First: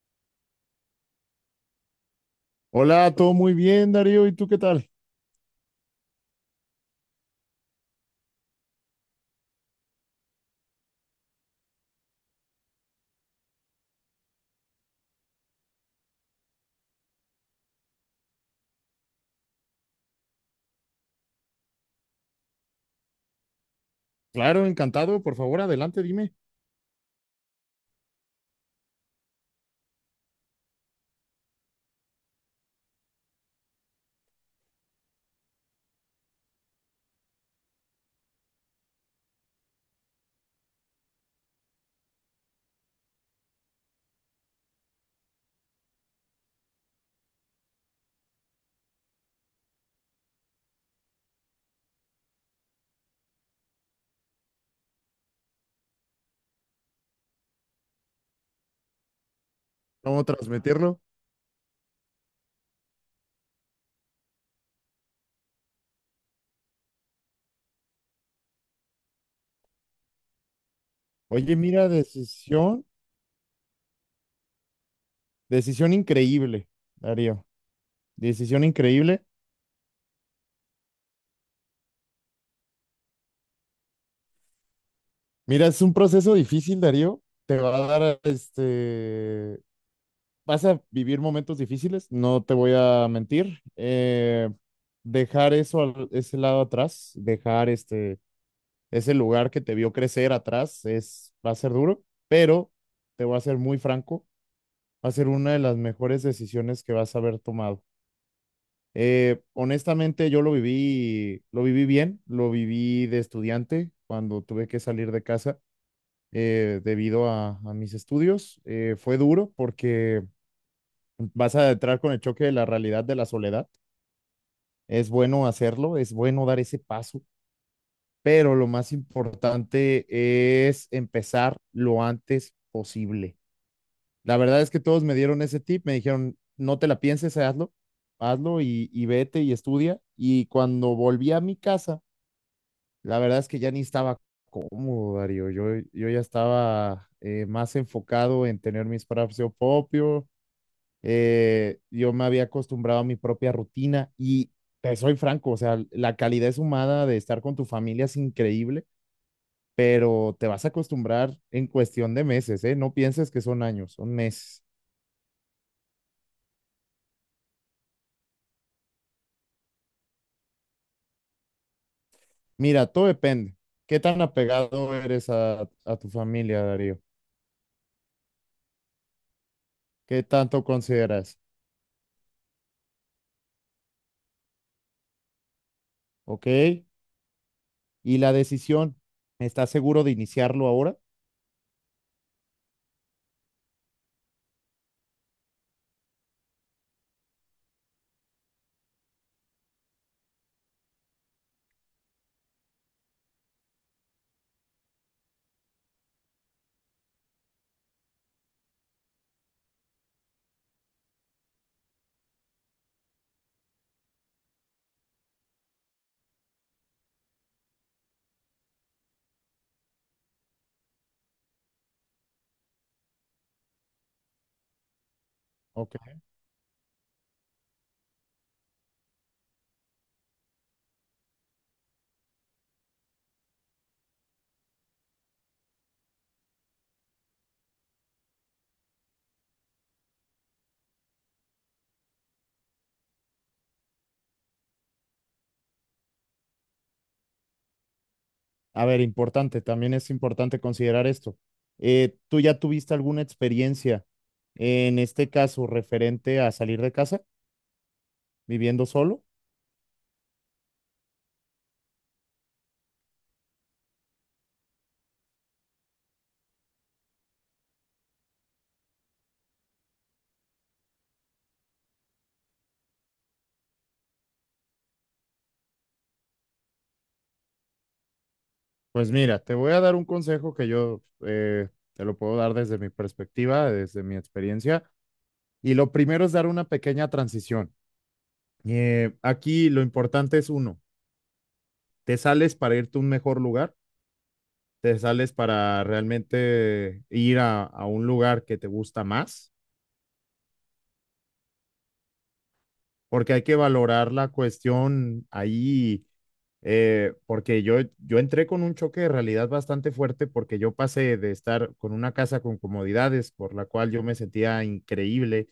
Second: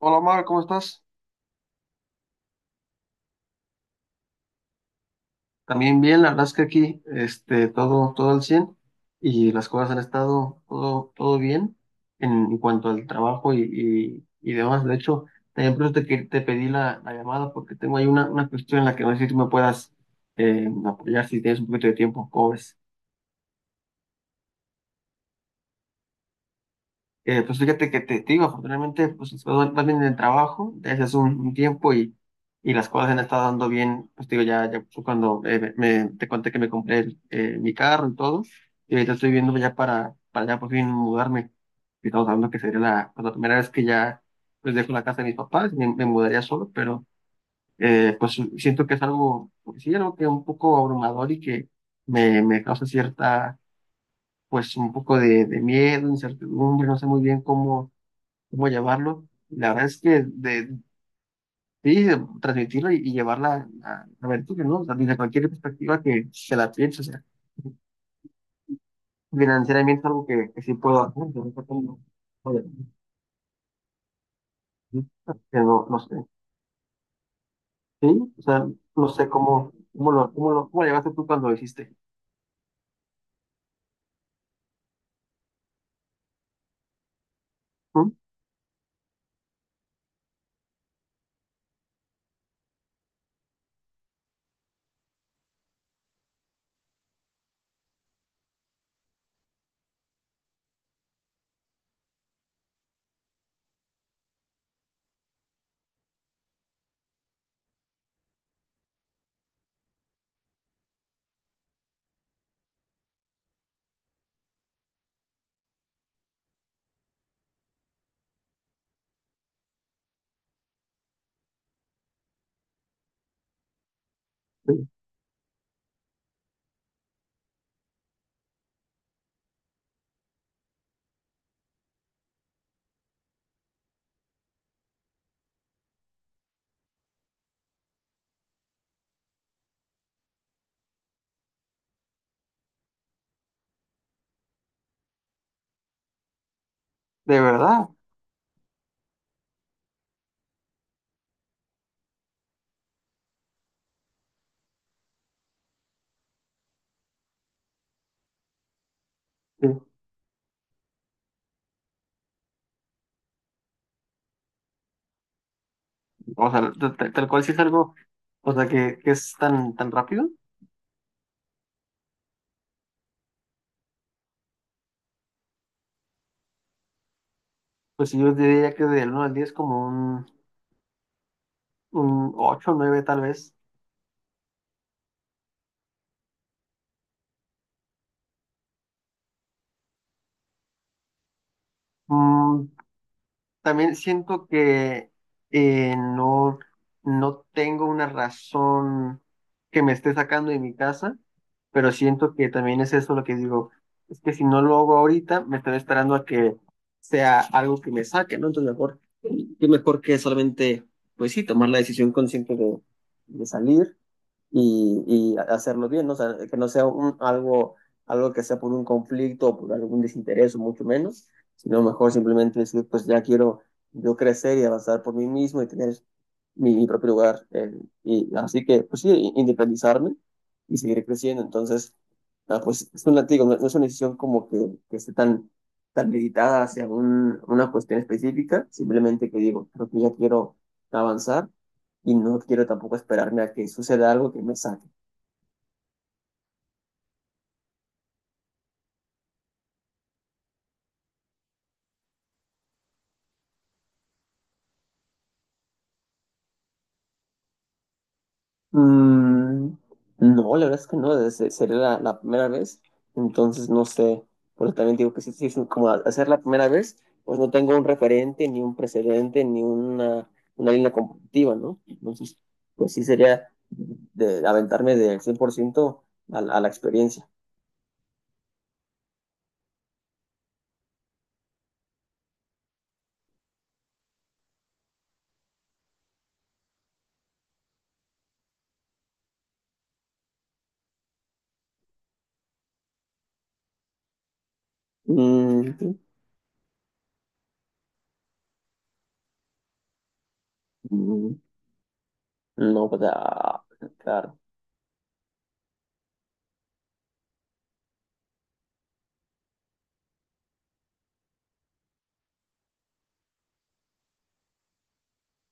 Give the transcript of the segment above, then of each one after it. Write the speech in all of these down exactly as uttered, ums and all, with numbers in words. Hola Omar, ¿cómo estás? Hola, todo muy bien, Darío. ¿Y tú qué tal? También bien, la verdad es que aquí este, todo, todo al cien y las cosas han estado todo, todo bien en, en cuanto al trabajo y, y- y demás. De hecho, también por eso te, que- te pedí la, la llamada porque tengo ahí una, una cuestión en la que no sé si tú me puedas eh, apoyar si tienes un poquito de tiempo. ¿Cómo ves? Claro, encantado. Por favor, adelante, dime Eh, pues fíjate que te, te digo, afortunadamente, pues vas vas bien en el trabajo desde hace un, un tiempo y, y las cosas se han estado dando bien. Pues te digo, ya, ya fue cuando eh, me, me- te conté que me compré el, eh, mi carro y todo, y ahorita estoy viendo ya para, para ya por fin mudarme. Y estamos hablando que sería la, pues, la primera vez que ya pues dejo la casa de mis papás, me, me mudaría solo, pero eh, pues siento que es algo, pues, sí, algo que un poco abrumador y que me, me causa cierta, pues un poco de, de miedo, incertidumbre, no sé muy bien cómo cómo llevarlo. La verdad es que cómo de, transmitirlo. sí, de transmitirlo y, y llevarla a, a ver, ¿no? O sea, desde cualquier perspectiva que se la piense, o sea, financieramente es algo que, que sí puedo hacer, pero Oye, ahorita mira, tengo- joder, decisión, pero no decisión no sé, increíble, Darío. sí, o Decisión sea, no increíble. sé cómo, cómo lo, cómo lo, cómo lo llevaste tú cuando lo hiciste. Mira, es un proceso difícil, Darío. Te va a ¿Mm? dar, este, vas a vivir momentos difíciles, no te voy a mentir. Eh, dejar eso, al- ese lado atrás, dejar este, ese lugar que te vio crecer atrás, es, va a ser duro, pero te voy a ser muy franco. Va a ser una de las mejores decisiones que vas a haber tomado. Eh, honestamente, yo lo viví, lo viví bien, lo viví de estudiante cuando tuve que salir de casa eh, debido a, a mis estudios. Eh, fue duro porque vas a entrar con el choque de la realidad de la soledad. Sí. Es bueno hacerlo, es bueno dar ese paso, pero lo más importante es empezar lo antes posible. La verdad es que todos me dieron ese tip, me dijeron, no te la pienses, hazlo, hazlo y, y vete y estudia. Y cuando volví a mi casa, la verdad es que ya ni estaba cómodo, Darío. Yo, yo ya estaba De eh, más verdad, enfocado en tener mi espacio propio. Eh, yo me había acostumbrado a mi propia rutina y te soy franco, o sea, la calidez humana de estar con tu familia es increíble, sí. pero te vas a acostumbrar en cuestión de meses, ¿eh? No pienses que son años, son meses. O sea, t- t- tal cual, si es algo, o sea, que, que es tan, tan rápido, Mira, todo depende. ¿Qué tan apegado eres a, a tu familia, Darío? pues yo diría que del uno al diez como ¿Qué un, tanto consideras? un ocho nueve tal vez. ¿Ok? Y la decisión, ¿estás seguro de iniciarlo ahora? Mm, también siento que eh, no, no tengo una razón que me esté sacando de mi casa, pero siento que también es eso lo que digo, es que si no lo hago ahorita, me estaré esperando a que sea algo que me saque, ¿no? Entonces mejor, qué mejor que solamente, pues sí, tomar la decisión consciente de, de salir y, y hacerlo bien, ¿no? O sea, que no sea un, algo, algo que sea por un conflicto o por algún desinterés o mucho menos, sino mejor simplemente decir, pues ya quiero yo crecer y avanzar por mí mismo y Ok. tener mi, mi propio lugar. Eh, y así que, pues sí, i- independizarme y seguir creciendo. Entonces, ah, pues es un latigo, no, no es una decisión como que, que esté tan, tan meditada hacia un- una cuestión específica, simplemente que digo, creo que ya quiero avanzar y no quiero tampoco esperarme a que suceda algo que me saque. A ver, importante, también es importante considerar esto. Eh, ¿tú ya tuviste alguna experiencia en este caso referente a salir de casa viviendo solo? Mm, no, la verdad es que no, desde- sería la, la primera vez, entonces no sé, porque también digo que sí, sí, es como hacer la primera vez, pues no tengo un referente, ni un precedente, ni una, una línea competitiva, ¿no? Entonces, pues sí sería de aventarme del cien por ciento a, la a la experiencia. Pues mira, te voy a dar un consejo que yo eh, te lo puedo dar desde mi perspectiva, desde mi experiencia. Y lo primero es dar una pequeña transición. Eh, aquí lo importante es uno, te sales para irte a un mejor lugar, te sales Mm, para sí. realmente ir a, a un lugar que te gusta más, Mm, no, pues porque hay que ah, valorar la claro. cuestión ahí, eh, porque yo, yo entré con un choque de realidad bastante fuerte porque yo pasé de estar con una casa con comodidades, por la cual yo me sentía increíble,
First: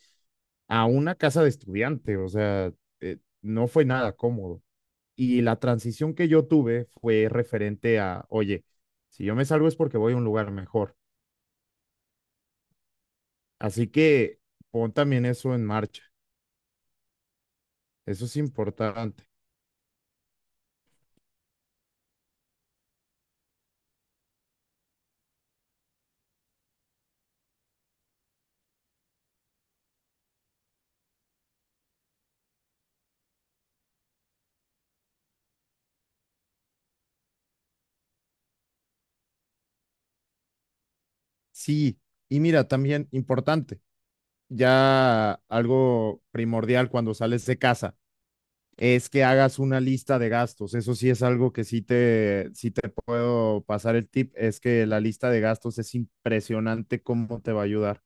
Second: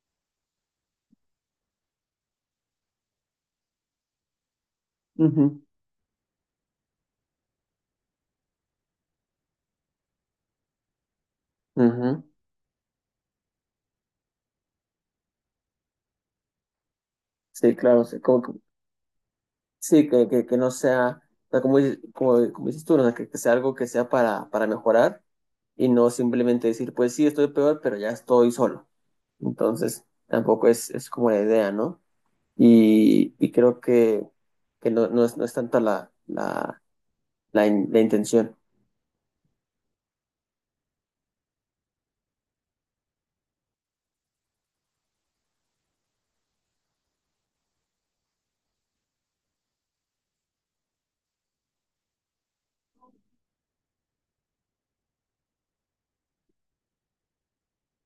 a una casa de estudiante, o sea, eh, no fue nada cómodo. Y la Ujú, transición que yo tuve fue referente a, oye, si yo me salgo es porque voy a un lugar mejor. ujú. Así que pon también eso en marcha. Sí, claro, sí, Eso es como que importante. sí, que, que, que no sea, o sea, como, dices- como, como dices tú, ¿no? O sea, que, que sea algo que sea para, para mejorar y no simplemente decir, pues sí, estoy peor, pero ya estoy solo. Entonces, tampoco es, es como la idea, ¿no? Y, y creo que, que no, no es, no es tanto la, la, la, in- la intención. Sí, y mira, también importante, ya algo primordial cuando sales de casa es que hagas una lista de gastos. Eso sí es algo que sí te, sí te puedo pasar el tip, es que la lista de gastos es impresionante cómo te va a ayudar.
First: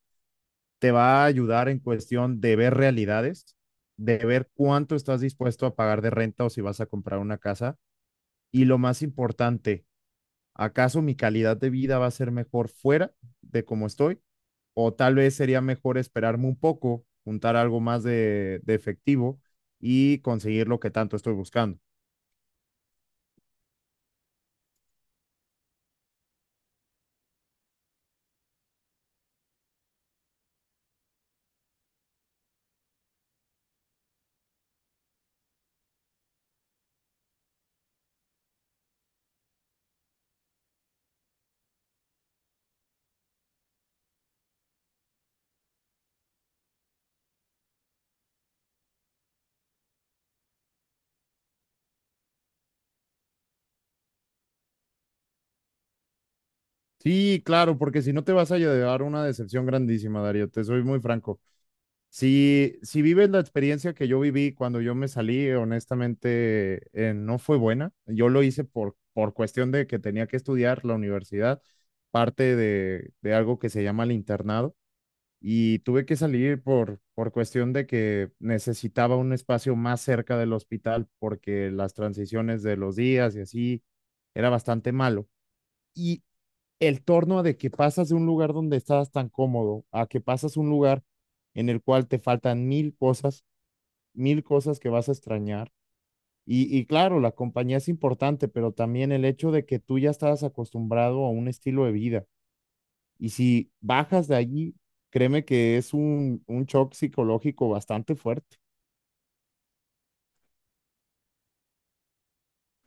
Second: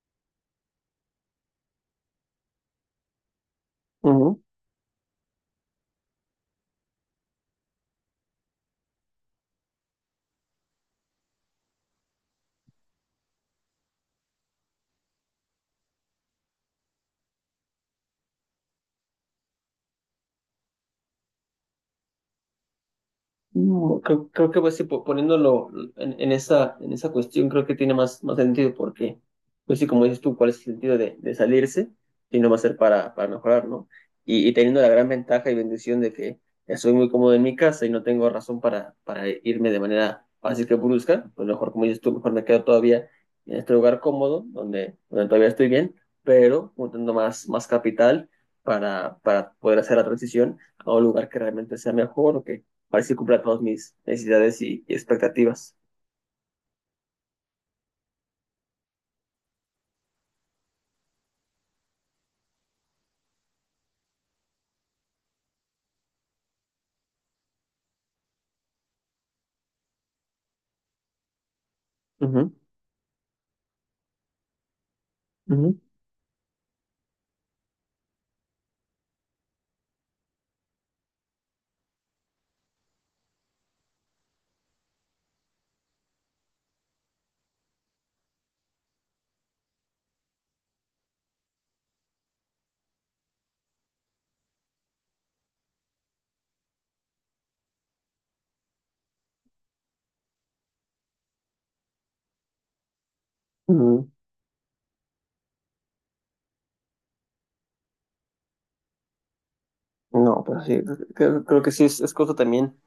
Te va a ayudar en cuestión de ver realidades, de ver cuánto estás dispuesto a pagar de renta o si vas a comprar una casa. Y lo más importante, ¿acaso mi calidad de vida va a ser mejor fuera de cómo estoy? O tal vez sería mejor esperarme un poco, juntar algo más de, de efectivo y conseguir lo que tanto estoy buscando. No, creo, creo que pues sí, po- poniéndolo en, en esa, en esa cuestión, creo que tiene más, más sentido porque, pues sí, como dices tú, ¿cuál es el sentido de, de salirse? Si no va a ser para, para mejorar, ¿no? Y, y teniendo la gran ventaja y bendición de que estoy muy cómodo en mi casa y no tengo razón para, para irme de manera fácil que brusca, pues mejor, como dices tú, mejor me quedo todavía en este lugar cómodo, donde, donde todavía estoy bien, pero juntando más, más capital para, para poder hacer la transición a un lugar que realmente sea mejor o que para ver si cumpla todas mis necesidades y, y expectativas. Sí, claro, porque si no te vas a llevar una decepción grandísima, Darío, te soy muy franco. Si, si vives la experiencia que yo viví cuando yo me salí, honestamente, eh, no fue buena. Yo lo hice por, por cuestión de que tenía que estudiar la universidad, Ujú, parte de, de algo que se llama el internado, ujú, y tuve que salir por, por cuestión de que necesitaba un espacio más cerca del hospital porque las transiciones de los días y así era bastante malo. Y el torno de que pasas de un lugar donde estás tan cómodo a que pasas un lugar en el cual te faltan mil cosas, mil cosas que vas a extrañar. Y, y claro, la compañía es importante, pero también el hecho de que tú ya estabas acostumbrado a un estilo de vida. Y si ujú. bajas de allí, créeme que es un, un shock psicológico bastante fuerte. No, pero sí, creo, creo que sí es, es cosa también.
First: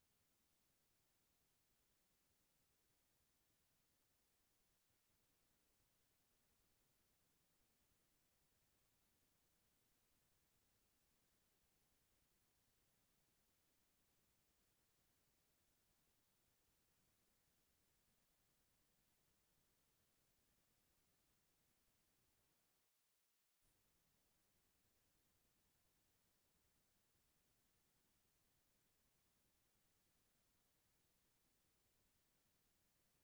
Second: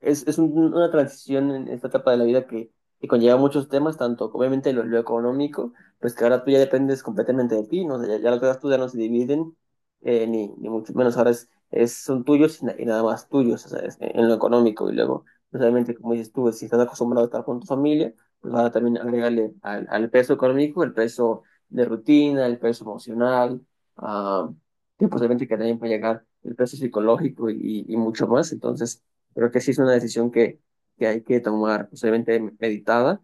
Es, es un- una transición en esta etapa de la vida que, que conlleva muchos temas, tanto obviamente lo, lo económico, pues que ahora tú ya dependes completamente de ti, ¿no? O sea, ya, ya las cosas tuyas no se dividen, eh, ni, ni mucho menos. Ahora es, es, son tuyos y, na- y nada más tuyos, o sea, es- en lo económico. Y luego, pues, obviamente, como dices tú, si estás acostumbrado a estar con tu familia, pues ahora también agregarle al, al peso económico el peso de rutina, el peso emocional. ah, que posiblemente que también puede llegar el peso psicológico y, y mucho más. Entonces, creo que sí es una decisión que, que hay que tomar posiblemente meditada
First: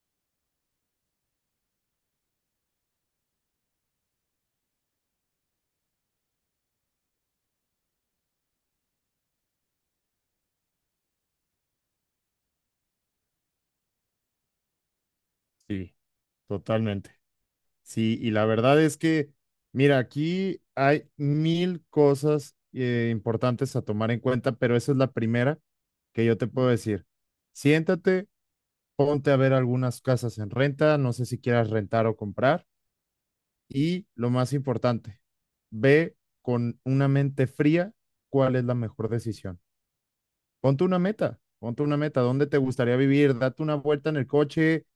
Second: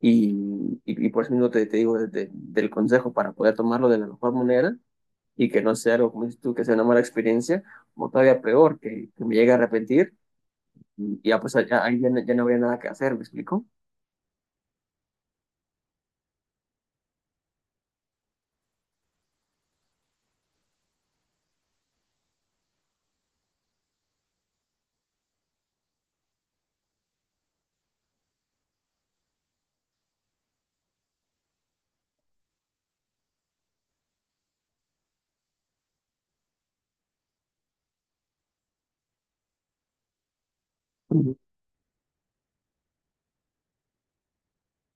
y, y, y por eso mismo te, te digo desde- del consejo para poder tomarlo de la mejor manera y que no sea algo, como dices tú, que sea una mala experiencia o todavía peor, que, que me llegue a arrepentir y ya pues ya, ahí ya, no ya no habría nada que hacer, ¿me explico? Sí, totalmente. Sí, y la verdad es que, mira, aquí hay mil cosas eh, importantes a tomar en cuenta, pero esa es la primera que yo te puedo decir. Siéntate, ponte a ver algunas casas en renta, no sé si quieras rentar o comprar, y lo más importante, ve con una mente fría cuál es la mejor decisión. Ponte una Ujú, meta, ponte una meta, ¿dónde te gustaría vivir? Date una vuelta en el coche,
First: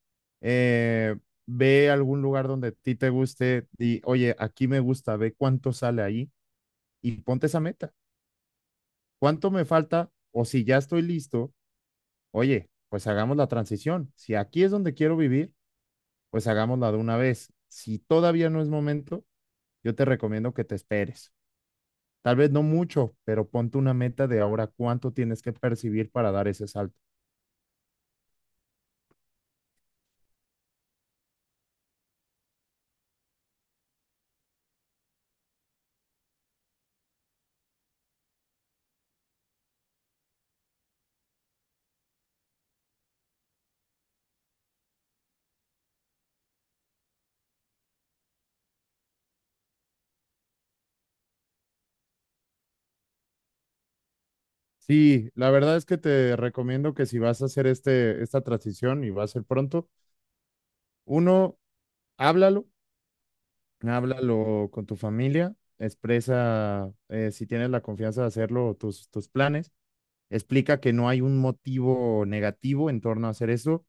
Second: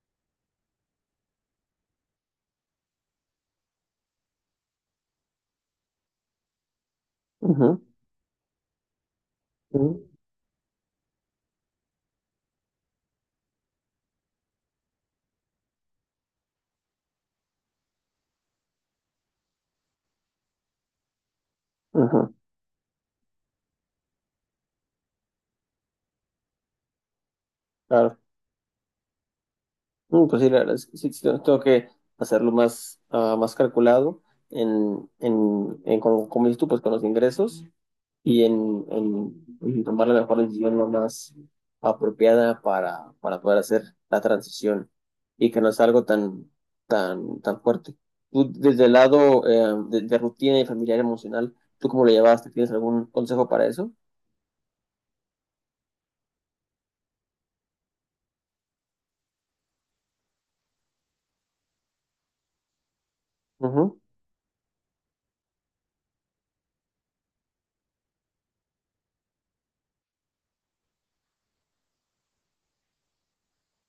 eh, ve a algún lugar donde a ti te guste y, oye, aquí me gusta, ve cuánto sale ahí y ponte esa ujú, meta. ¿Cuánto me ujú, falta? O si ya estoy listo, oye, pues hagamos la transición. Si aquí es donde quiero vivir, pues hagámosla de una vez. Si todavía no es momento, yo te recomiendo que te esperes. ujú, Tal vez no mucho, pero ponte una meta de ahora cuánto tienes que percibir para dar ese salto. claro. Mm, pues sí, la verdad es que sí, sí, tengo que hacerlo más, ah, más calculado en, en, en con- como dices tú, pues con los ingresos y en, en, en tomar la mejor decisión, lo más apropiada para, para poder hacer la transición y que no es algo tan, tan, tan fuerte. Tú, desde el lado eh, de, de rutina y familiar emocional, ¿tú cómo lo llevaste? ¿Tienes algún consejo para eso? Sí, la verdad es que te recomiendo que si vas a hacer este, esta transición y va a ser pronto, uno, háblalo, Ujú. háblalo con tu familia, expresa eh, si tienes la confianza de hacerlo, tus, tus planes, explica que no hay un motivo negativo en torno a hacer eso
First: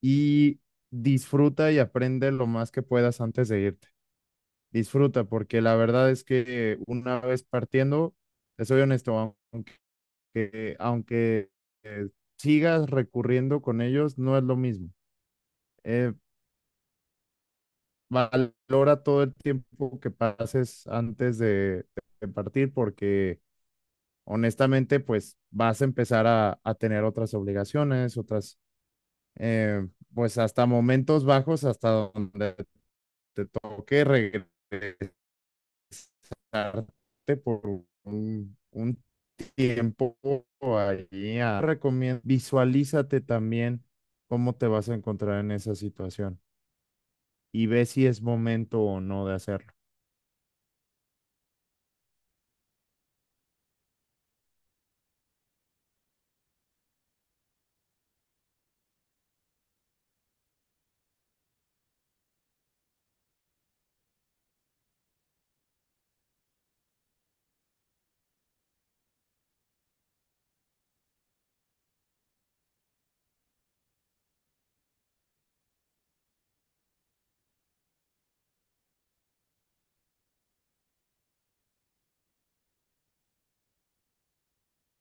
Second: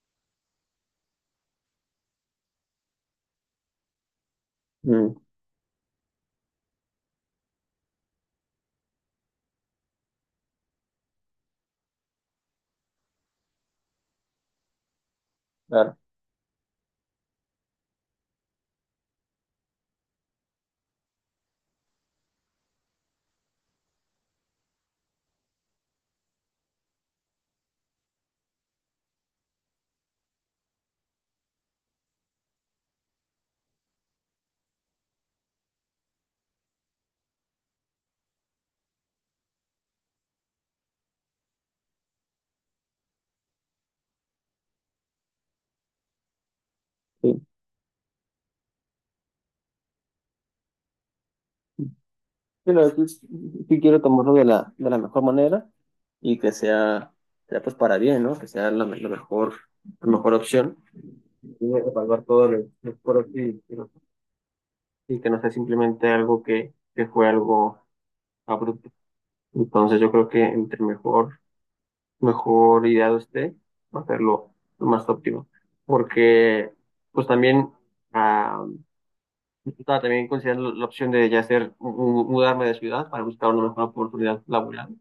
y disfruta y aprende lo más que puedas antes de irte. Mm, Disfruta, porque la verdad es que una vez partiendo, te soy honesto, que aunque eh, sigas recurriendo con ellos, no es lo mismo. claro. Eh, Valora todo el tiempo que pases antes de, de partir porque honestamente pues vas a empezar a, a tener otras obligaciones, otras, eh, pues hasta momentos bajos, hasta donde te toque regresarte por un, un tiempo ahí. a- Recomiendo, visualízate también cómo te vas a encontrar en esa situación y ve si es momento o no de hacerlo. Pero pues, sí quiero tomarlo de la, de la mejor manera y que sea, sea pues para bien, ¿no? Que sea la, la mejor, la mejor opción. Y evaluar todo lo lo pros y, y los- y que no sea simplemente algo que, que fue algo abrupto. Entonces yo creo que entre mejor, mejor ideado esté, va a ser lo, lo más óptimo. Porque pues también, ah, estaba también considerando la opción de ya hacer, mu- mu- mudarme de ciudad para buscar una mejor oportunidad laboral.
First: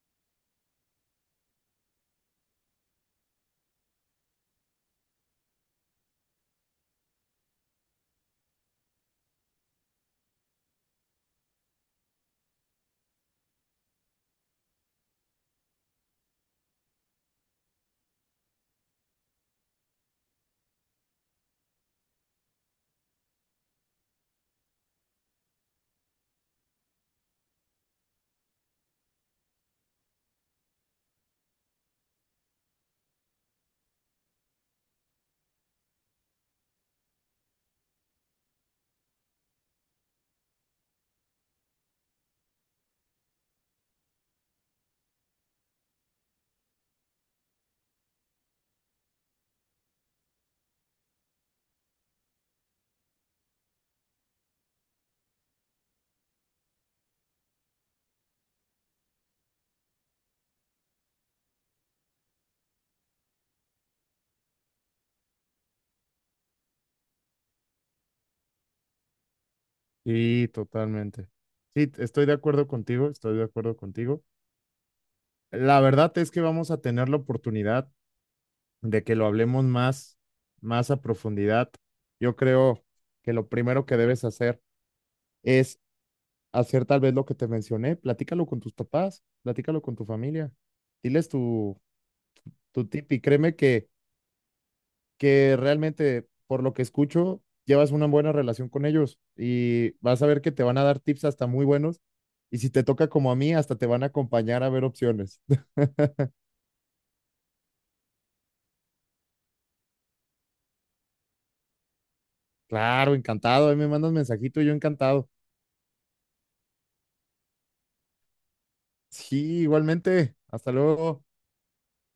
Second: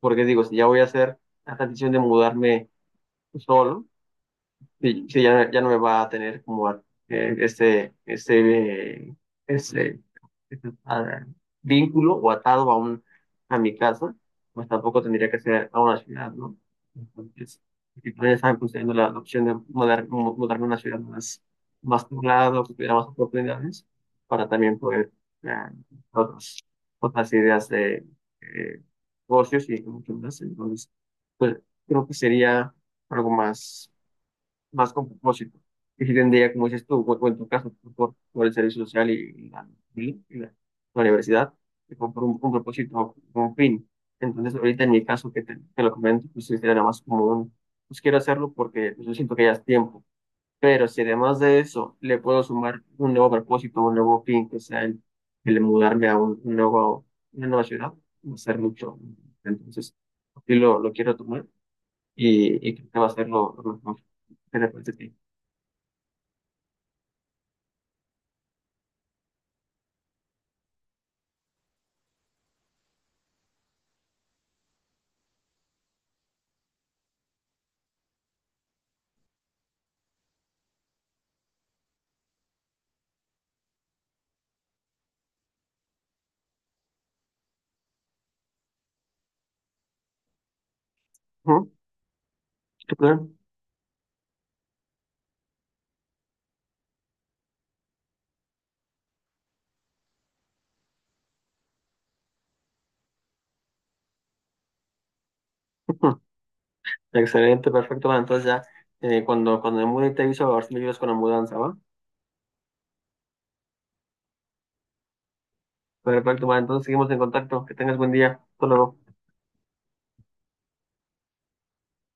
Porque digo, si ya voy a hacer la decisión de mudarme solo, sí, sí, ya, ya no me va a tener como eh, este, este, eh, este, este, ah, vínculo o atado a un, a mi casa, pues tampoco tendría que ser a una ciudad, ¿no? Entonces, si todavía estaban considerando la, la opción de mudar, mu- mudarme a una ciudad más, más poblada, que tuviera más oportunidades, para también poder eh, otras, otras ideas de eh, negocios y mucho más. Entonces, pues creo que sería algo más más con propósito. Y si tendría, como dices tú, o o en tu caso, tú por, por el servicio social y, y la, y la- la universidad, y por, por un, un propósito, por un fin. Entonces, ahorita en mi caso, que te, te lo comento, pues sí, sería nada más como un, pues quiero hacerlo porque pues, yo siento que ya es tiempo. Pero si además de eso le puedo sumar un nuevo propósito, un nuevo fin, que sea el, el mudarme a un, un nuevo, una nueva ciudad, va a ser mucho. Entonces, así lo, lo quiero tomar y, y creo que va a ser lo, lo mejor. ¿Qué te parece a ti? Sí, totalmente. Sí, t- estoy de acuerdo contigo, estoy de acuerdo contigo. La verdad es que vamos a tener la oportunidad de que lo hablemos más, más a profundidad. Yo creo que lo primero que debes hacer es hacer tal vez lo que te mencioné, platícalo con tus papás, platícalo con tu familia, diles Ujú, tu, tu qué tip y claro. créeme que, que realmente, por lo que escucho, llevas una buena relación con ellos y vas a ver que te van a dar tips hasta muy buenos. Y si te toca como a mí, hasta te van a acompañar a ver opciones. Ujú. Excelente, perfecto. Bueno, entonces ya eh, cuando, cuando me mude te aviso a ver si me ayudas con la mudanza, ¿va? Claro, encantado. Ahí me mandas mensajito, yo encantado. Perfecto, bueno, entonces seguimos en contacto. Que tengas buen día. Hasta luego. Sí, igualmente. Hasta luego.